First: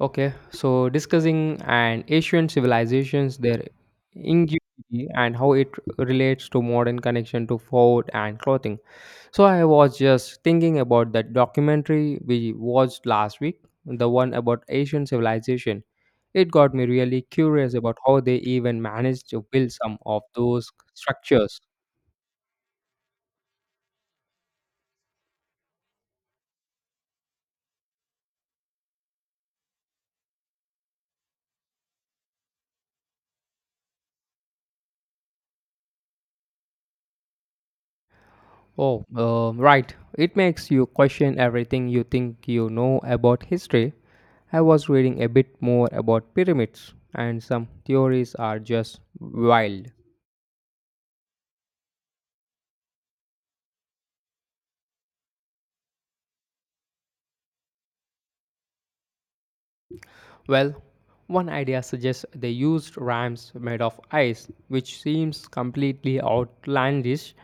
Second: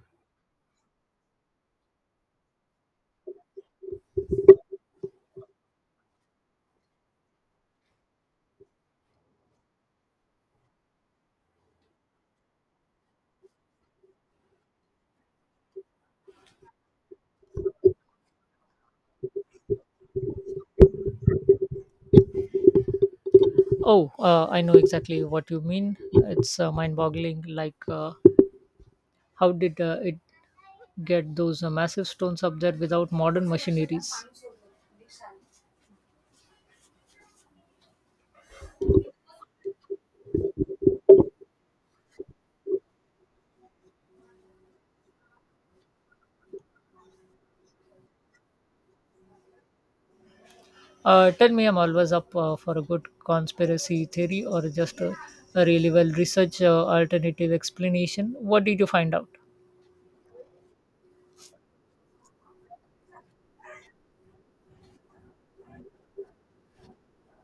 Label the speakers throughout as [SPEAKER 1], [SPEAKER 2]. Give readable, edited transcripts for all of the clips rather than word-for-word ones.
[SPEAKER 1] Okay, so discussing an Asian civilizations, their ingenuity, and how it relates to modern connection to food and clothing. So I was just thinking about that documentary we watched last week, the one about Asian civilization. It got me really curious about how they even managed to build some of those structures.
[SPEAKER 2] Oh, I know exactly what you mean. It's mind-boggling. How did it get those massive stones up there without modern machineries?
[SPEAKER 1] Oh, right. It makes you question everything you think you know about history. I was reading a bit more about pyramids, and some theories are just wild.
[SPEAKER 2] Tell me, I'm always up for a good conspiracy theory or just a really well researched alternative explanation. What did you find out?
[SPEAKER 1] Well, one idea suggests they used ramps made of ice, which seems completely outlandish,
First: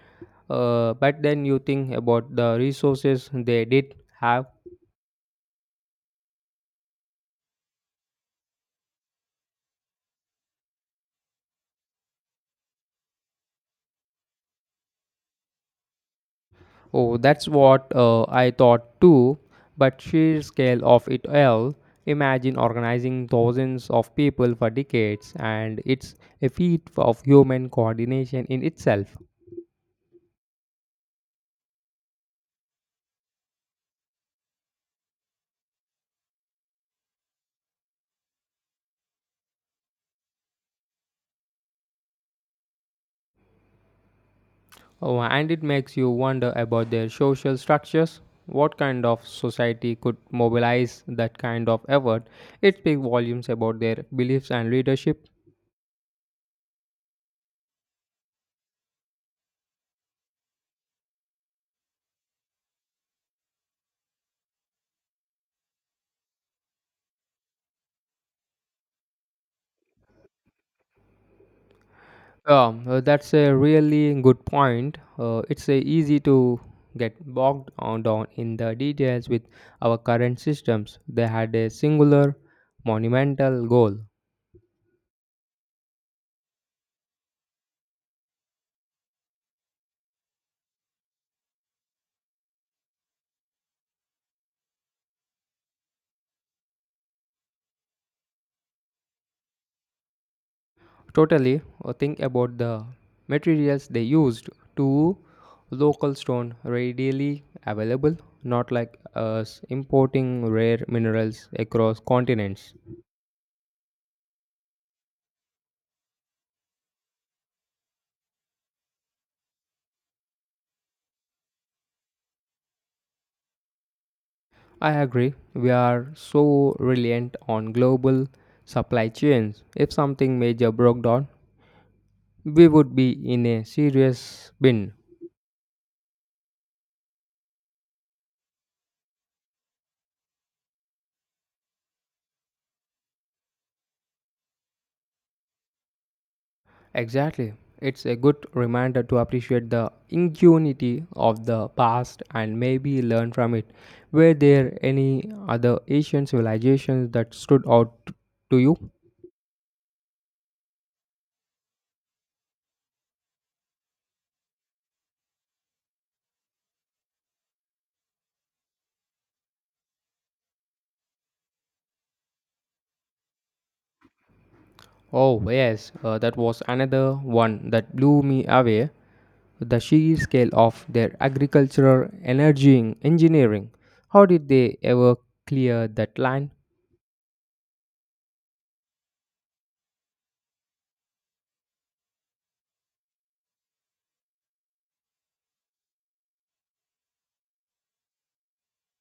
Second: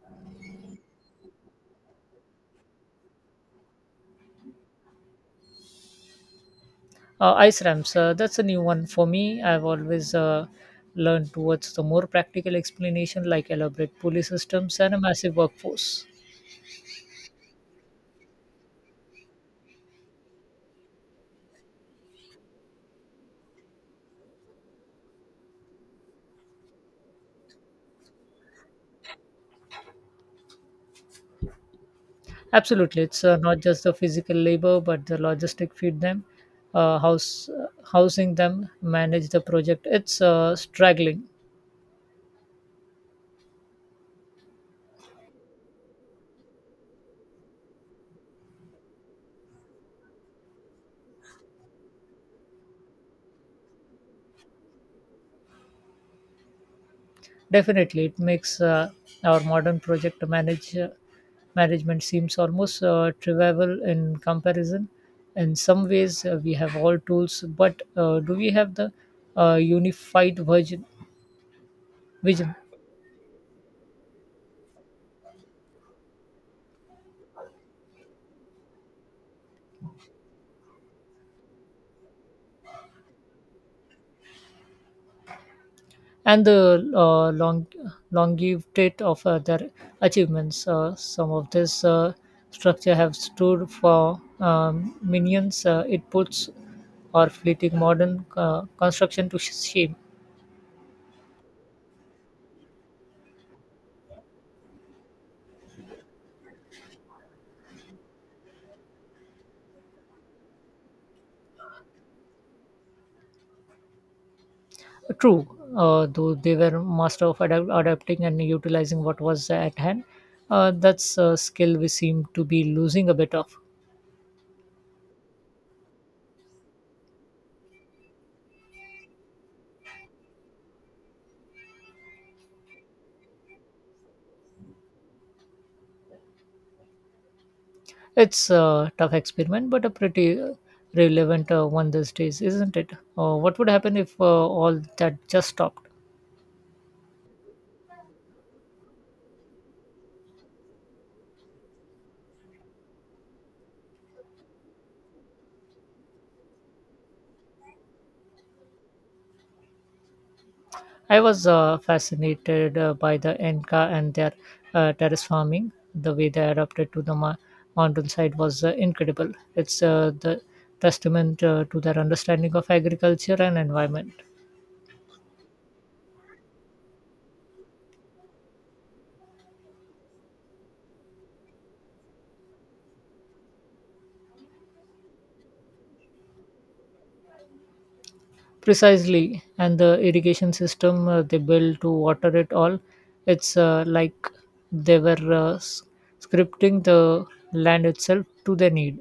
[SPEAKER 1] but then you think about the resources they did have.
[SPEAKER 2] Ice ramps. That's a new one for me. I've always learned towards the more practical explanation, like elaborate police systems and a massive workforce.
[SPEAKER 1] Oh, that's what I thought too, but sheer scale of it all. Imagine organizing thousands of people for decades, and it's a feat of human coordination in itself.
[SPEAKER 2] Absolutely, it's not just the physical labor, but the logistic feed them, house housing them, manage the project. It's straggling.
[SPEAKER 1] Oh, and it makes you wonder about their social structures. What kind of society could mobilize that kind of effort? It speaks volumes about their beliefs and leadership.
[SPEAKER 2] Definitely, it makes our modern project manage management seems almost trivial in comparison. In some ways, we have all tools, but do we have the unified version? Vision?
[SPEAKER 1] That's a really good point. It's easy to get bogged on down in the details with our current systems. They had a singular, monumental goal.
[SPEAKER 2] And the longevity of their achievements. Some of this structure have stood for millions. It puts our fleeting modern construction to shame.
[SPEAKER 1] Totally, think about the materials they used. Two local stone readily available, not like us importing rare minerals across continents.
[SPEAKER 2] True, though they were master of adapting and utilizing what was at hand. That's a skill we seem to be losing a bit of.
[SPEAKER 1] I agree, we are so reliant on global supply chains. If something major broke down, we would be in a serious bin.
[SPEAKER 2] It's a tough experiment, but a pretty relevant one these days, isn't it? What would happen if all that just stopped?
[SPEAKER 1] Exactly. It's a good reminder to appreciate the ingenuity of the past and maybe learn from it. Were there any other Asian civilizations that stood out to you?
[SPEAKER 2] I was fascinated by the Inca and their terrace farming. The way they adapted to the mountainside was incredible. It's the testament to their understanding of agriculture and environment.
[SPEAKER 1] Oh, yes, that was another one that blew me away, the sheer scale of their agricultural energy engineering. How did they ever clear that land?
[SPEAKER 2] Precisely, and the irrigation system they built to water it all, it's like they were scripting the land itself to their need.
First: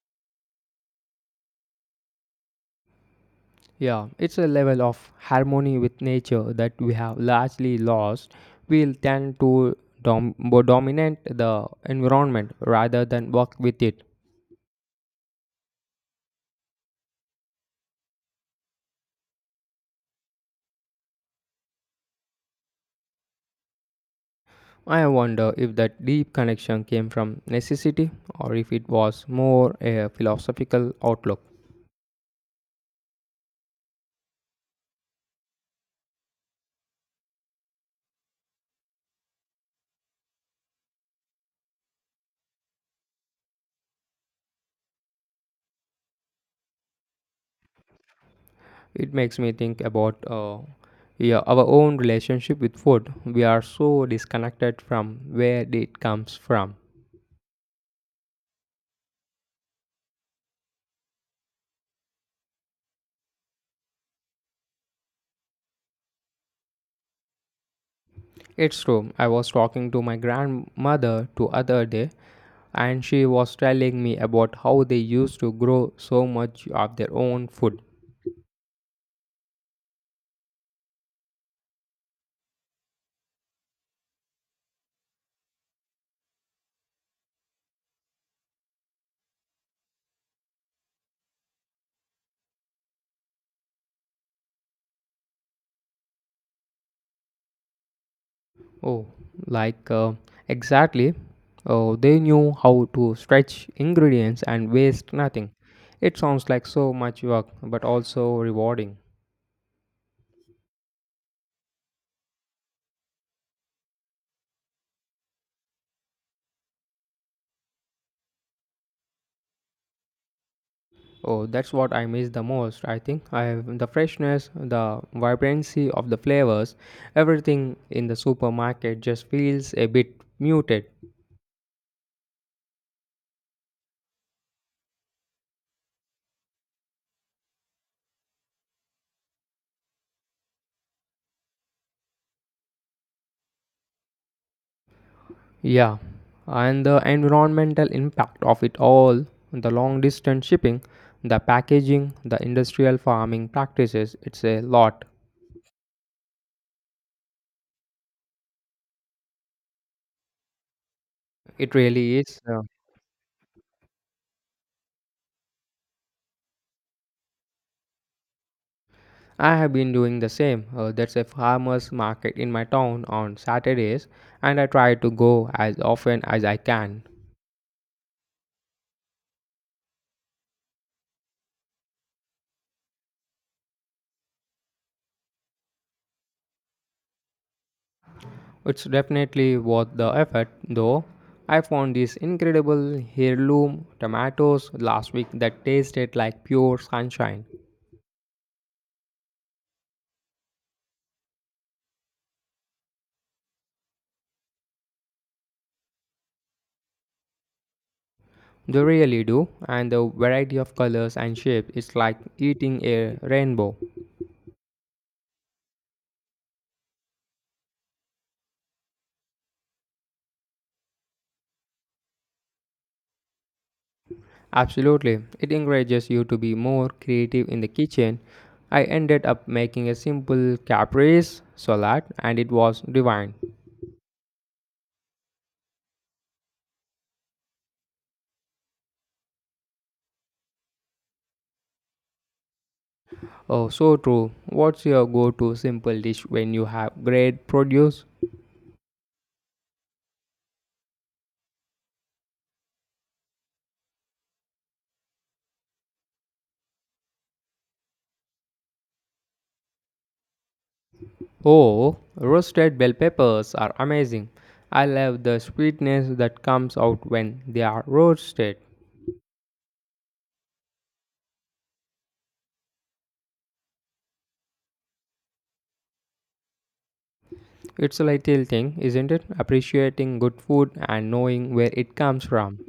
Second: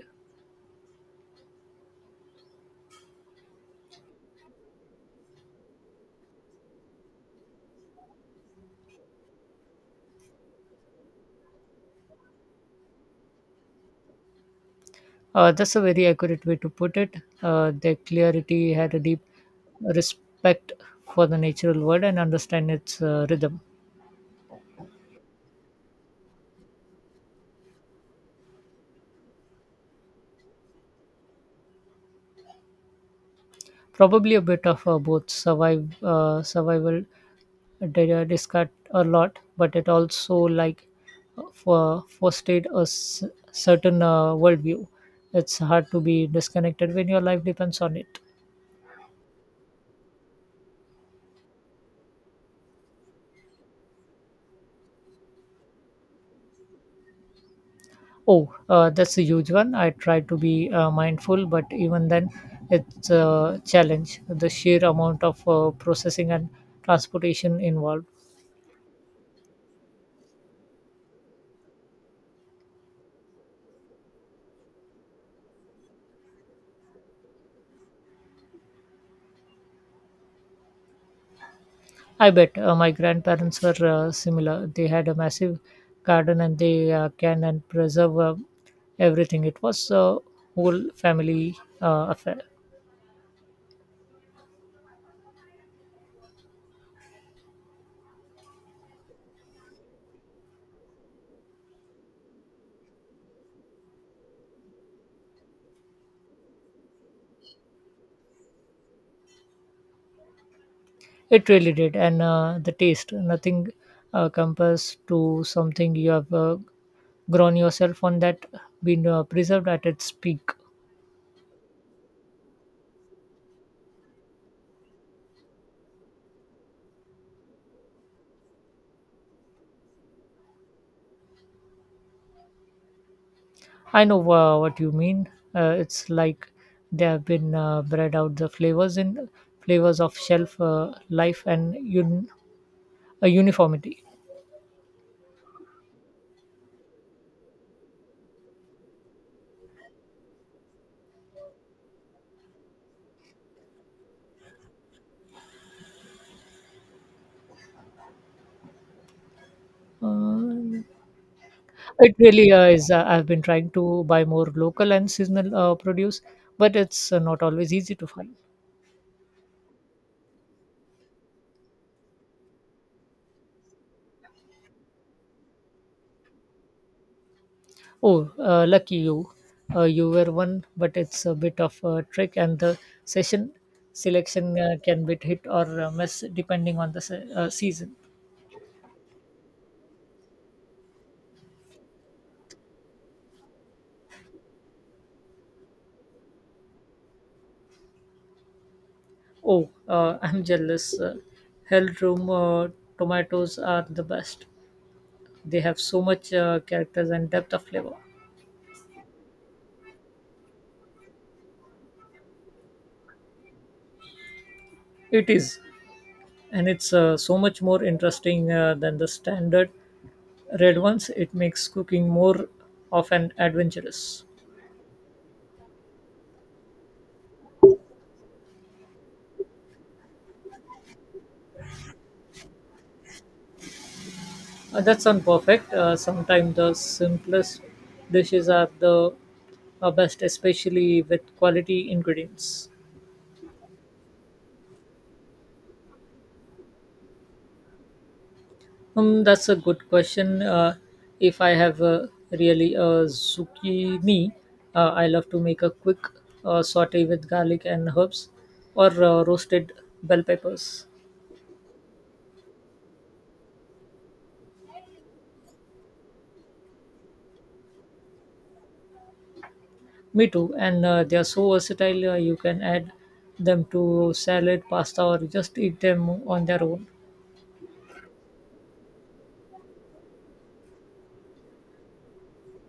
[SPEAKER 1] Yeah, it's a level of harmony with nature that we have largely lost. We'll tend to dominate the environment rather than work with it.
[SPEAKER 2] That's a very accurate way to put it. Their clarity had a deep respect for the natural world and understand its rhythm.
[SPEAKER 1] I wonder if that deep connection came from necessity or if it was more a philosophical outlook.
[SPEAKER 2] Probably a bit of both. Survive Survival did discussed a lot, but it also like for fostered certain worldview. It's hard to be disconnected when your life depends on it.
[SPEAKER 1] It makes me think about yeah, our own relationship with food. We are so disconnected from where it comes from.
[SPEAKER 2] Oh, that's a huge one. I try to be mindful, but even then, it's a challenge. The sheer amount of processing and transportation involved.
[SPEAKER 1] It's true. I was talking to my grandmother the other day and she was telling me about how they used to grow so much of their own food.
[SPEAKER 2] I bet my grandparents were similar. They had a massive garden and they can and preserve everything. It was a whole family affair.
[SPEAKER 1] Oh, like, exactly. Oh, they knew how to stretch ingredients and waste nothing. It sounds like so much work, but also rewarding.
[SPEAKER 2] It really did. And the taste, nothing compares to something you have grown yourself on that been preserved at its peak.
[SPEAKER 1] Oh, that's what I miss the most. I think I have the freshness, the vibrancy of the flavors. Everything in the supermarket just feels a bit muted.
[SPEAKER 2] I know what you mean. It's like they have been bred out the flavors in flavors of shelf life and uniformity.
[SPEAKER 1] Yeah, and the environmental impact of it all, the long distance shipping, the packaging, the industrial farming practices, it's a lot.
[SPEAKER 2] Uh,
[SPEAKER 1] It
[SPEAKER 2] It
[SPEAKER 1] really is.
[SPEAKER 2] really is. I've been trying to buy more local and seasonal produce, but it's not always easy to find.
[SPEAKER 1] I have been doing the same. There's a farmers market in my town on Saturdays, and I try to go as often as I can.
[SPEAKER 2] Oh, lucky you. You were one, but it's a bit of a trick, and the session selection can be hit or miss depending on the season.
[SPEAKER 1] It's definitely worth the effort, though. I found these incredible heirloom tomatoes last week that tasted like pure sunshine.
[SPEAKER 2] Oh, I'm jealous. Hell room tomatoes are the best. They have so much characters and depth of flavor.
[SPEAKER 1] They really do, and the variety of colors and shapes is like eating a rainbow.
[SPEAKER 2] It is. And it's so much more interesting than the standard red ones. It makes cooking more of an adventurous.
[SPEAKER 1] Absolutely, it encourages you to be more creative in the kitchen. I ended up making a simple caprese salad and it was divine.
[SPEAKER 2] That's not perfect. Sometimes the simplest dishes are the best, especially with quality ingredients.
[SPEAKER 1] Oh, so true. What's your go to simple dish when you have great produce?
[SPEAKER 2] That's a good question. If I have really a zucchini, I love to make a quick saute with garlic and herbs or roasted bell peppers.
[SPEAKER 1] Oh, roasted bell peppers are amazing. I love the sweetness that comes out when they are roasted.
[SPEAKER 2] Me too. And they are so versatile. You can add them to salad, pasta, or just eat them on their own.
[SPEAKER 1] It's a little thing, isn't it? Appreciating good food and knowing where it comes from.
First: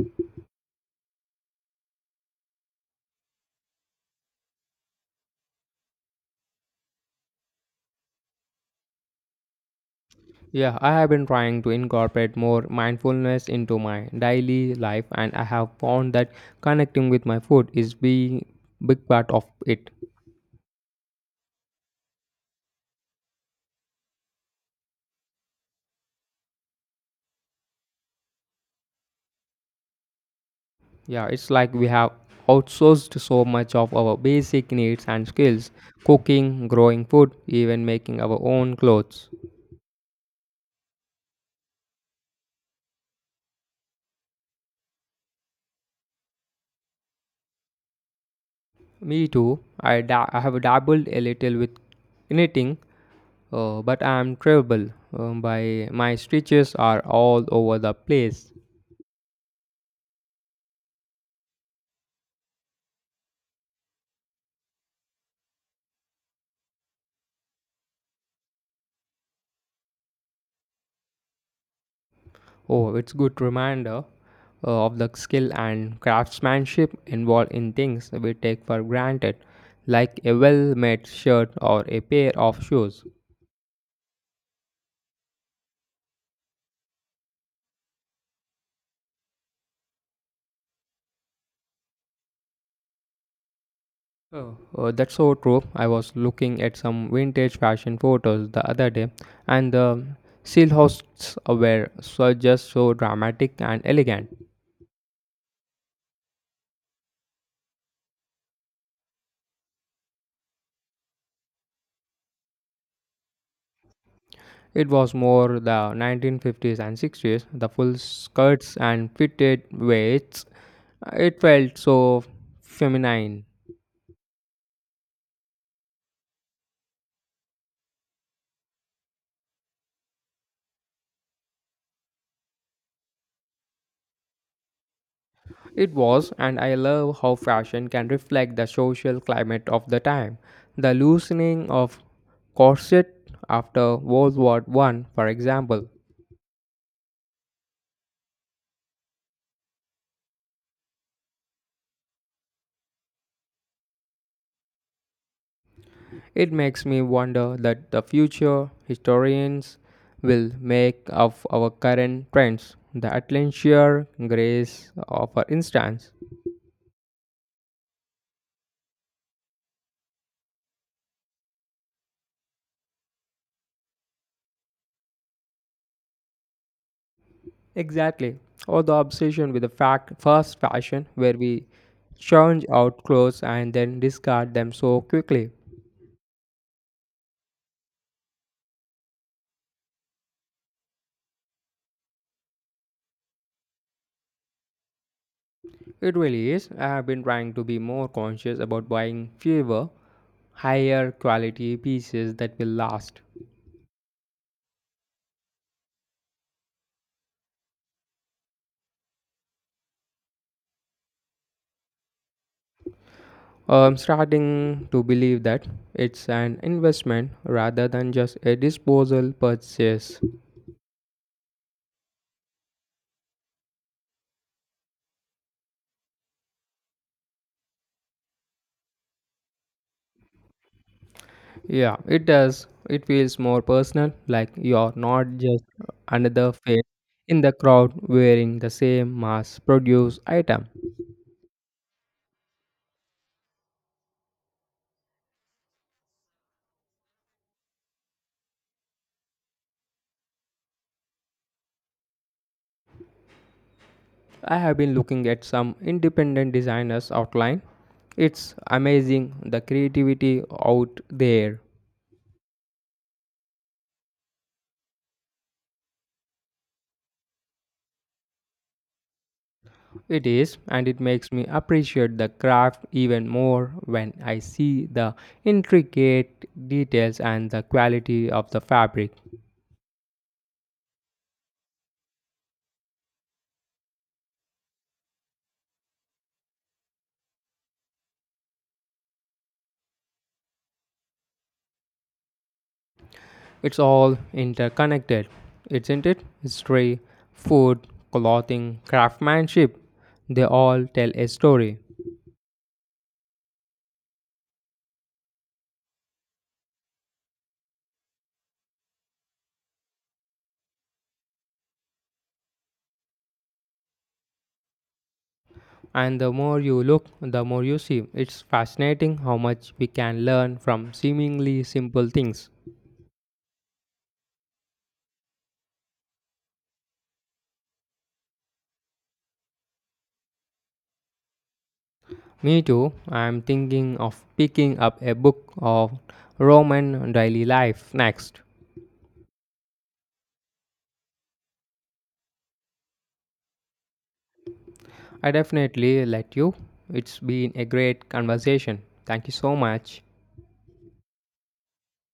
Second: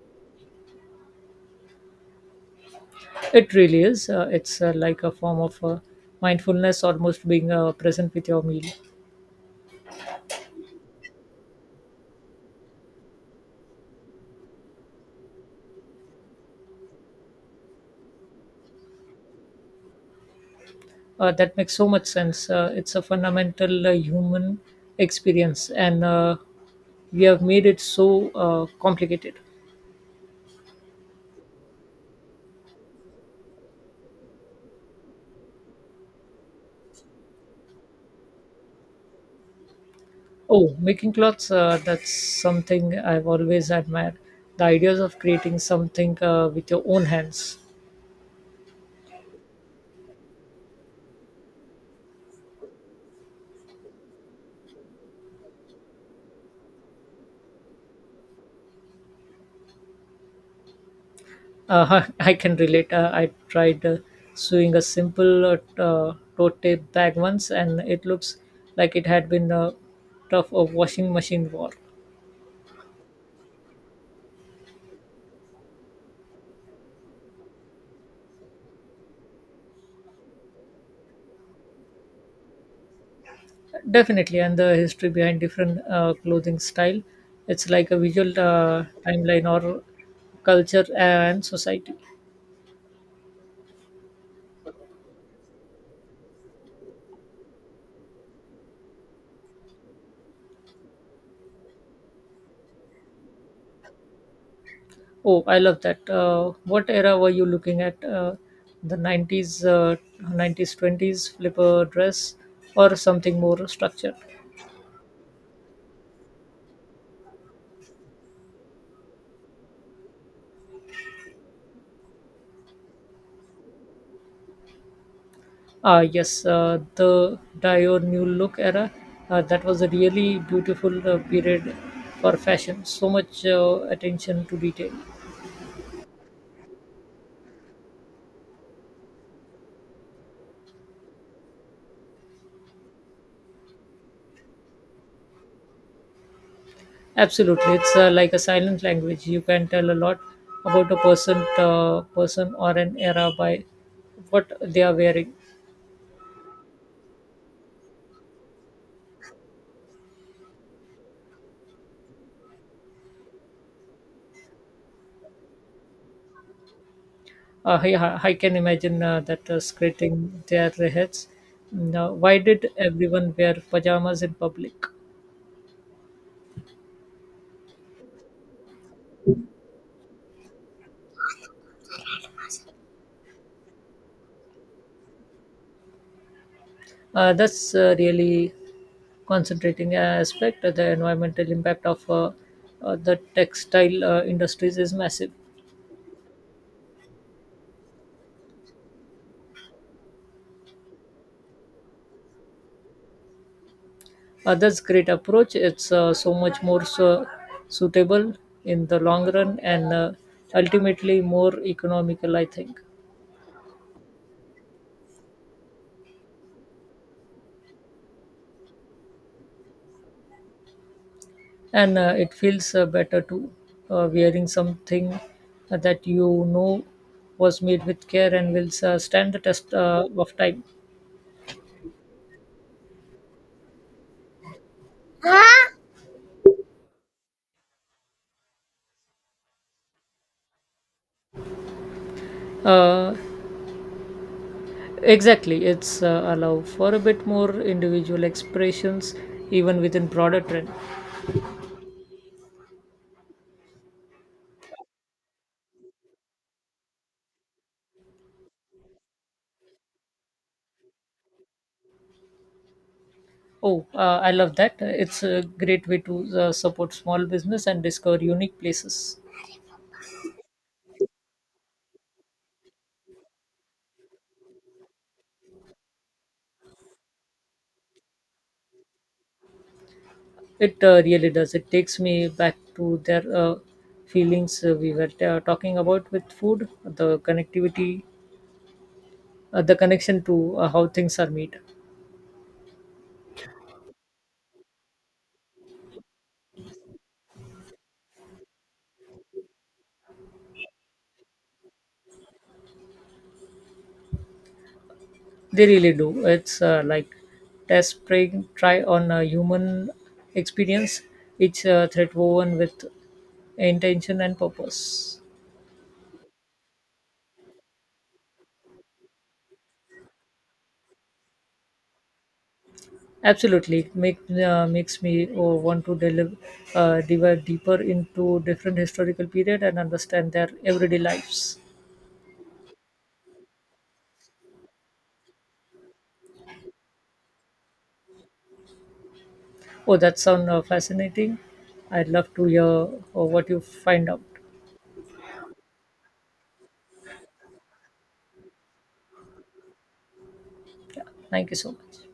[SPEAKER 2] It really is. It's like a form of mindfulness, almost being present with your meal.
[SPEAKER 1] Yeah, I have been trying to incorporate more mindfulness into my daily life, and I have found that connecting with my food is being big part of it.
[SPEAKER 2] That makes so much sense. It's a fundamental human experience, and we have made it so complicated.
[SPEAKER 1] Yeah, it's like we have outsourced so much of our basic needs and skills, cooking, growing food, even making our own clothes.
[SPEAKER 2] Oh, making clothes, that's something I've always admired. The ideas of creating something with your own hands.
[SPEAKER 1] Me too. I have dabbled a little with knitting. But I'm terrible. By my stitches are all over the place.
[SPEAKER 2] I can relate. I tried sewing a simple tote tape bag once, and it looks like it had been tough of washing machine war.
[SPEAKER 1] Oh, it's good reminder of the skill and craftsmanship involved in things we take for granted, like a well-made shirt or a pair of shoes.
[SPEAKER 2] Definitely, and the history behind different clothing style. It's like a visual timeline or culture and society.
[SPEAKER 1] Oh, that's so true. I was looking at some vintage fashion photos the other day, and the seal hosts were so just so dramatic and elegant.
[SPEAKER 2] Oh, I love that. What era were you looking at? The 90s, 90s, 20s, flipper dress, or something more structured?
[SPEAKER 1] It was more the 1950s and 60s, the full skirts and fitted waists. It felt so feminine.
[SPEAKER 2] Ah, yes, the Dior New Look era. That was a really beautiful period for fashion. So much attention to detail.
[SPEAKER 1] It was, and I love how fashion can reflect the social climate of the time. The loosening of corset after World War One, for example.
[SPEAKER 2] Absolutely, it's like a silent language. You can tell a lot about a person or an era by what they are wearing.
[SPEAKER 1] It makes me wonder that the future historians will make of our current trends. The Atlantier grace, for instance.
[SPEAKER 2] I can imagine that scratching their heads. Now, why did everyone wear pajamas in public?
[SPEAKER 1] Exactly. Or the obsession with the fact fast fashion where we change out clothes and then discard them so quickly.
[SPEAKER 2] That's really concentrating aspect, the environmental impact of the textile industries is massive.
[SPEAKER 1] It really is. I have been trying to be more conscious about buying fewer, higher quality pieces that will last.
[SPEAKER 2] That's great approach. It's so much more so suitable in the long run and ultimately more economical, I think.
[SPEAKER 1] I'm starting to believe that it's an investment rather than just a disposal purchase.
[SPEAKER 2] And it feels better too, wearing something that you know was made with care and will stand the test of time.
[SPEAKER 1] Yeah, it does. It feels more personal, like you're not just another face in the crowd wearing the same mass produced item.
[SPEAKER 2] Uh, Exactly, it's allow for a bit more individual expressions even within broader trend.
[SPEAKER 1] I have been looking at some independent designers' outline. It's amazing the creativity out there.
[SPEAKER 2] Oh, I love that. It's a great way to support small business and discover unique places.
[SPEAKER 1] It is, and it makes me appreciate the craft even more when I see the intricate details and the quality of the fabric.
[SPEAKER 2] It really does. It takes me back to their feelings we were talking about with food, the connectivity, the connection to how things are made.
[SPEAKER 1] It's all interconnected, isn't it? History, food, clothing, craftsmanship, they all tell a story.
[SPEAKER 2] They really do. It's like test, pray, try on a human experience, each thread woven with intention and purpose.
[SPEAKER 1] And the more you look, the more you see. It's fascinating how much we can learn from seemingly simple things.
[SPEAKER 2] Absolutely, it makes me want to deliver dive deeper into different historical period and understand their everyday lives.
[SPEAKER 1] Me too, I'm thinking of picking up a book of Roman daily life next.
[SPEAKER 2] Oh, that sounds fascinating. I'd love to hear what you find out.
[SPEAKER 1] I definitely let you. It's been a great conversation. Thank you so much.
[SPEAKER 2] Thank you so much.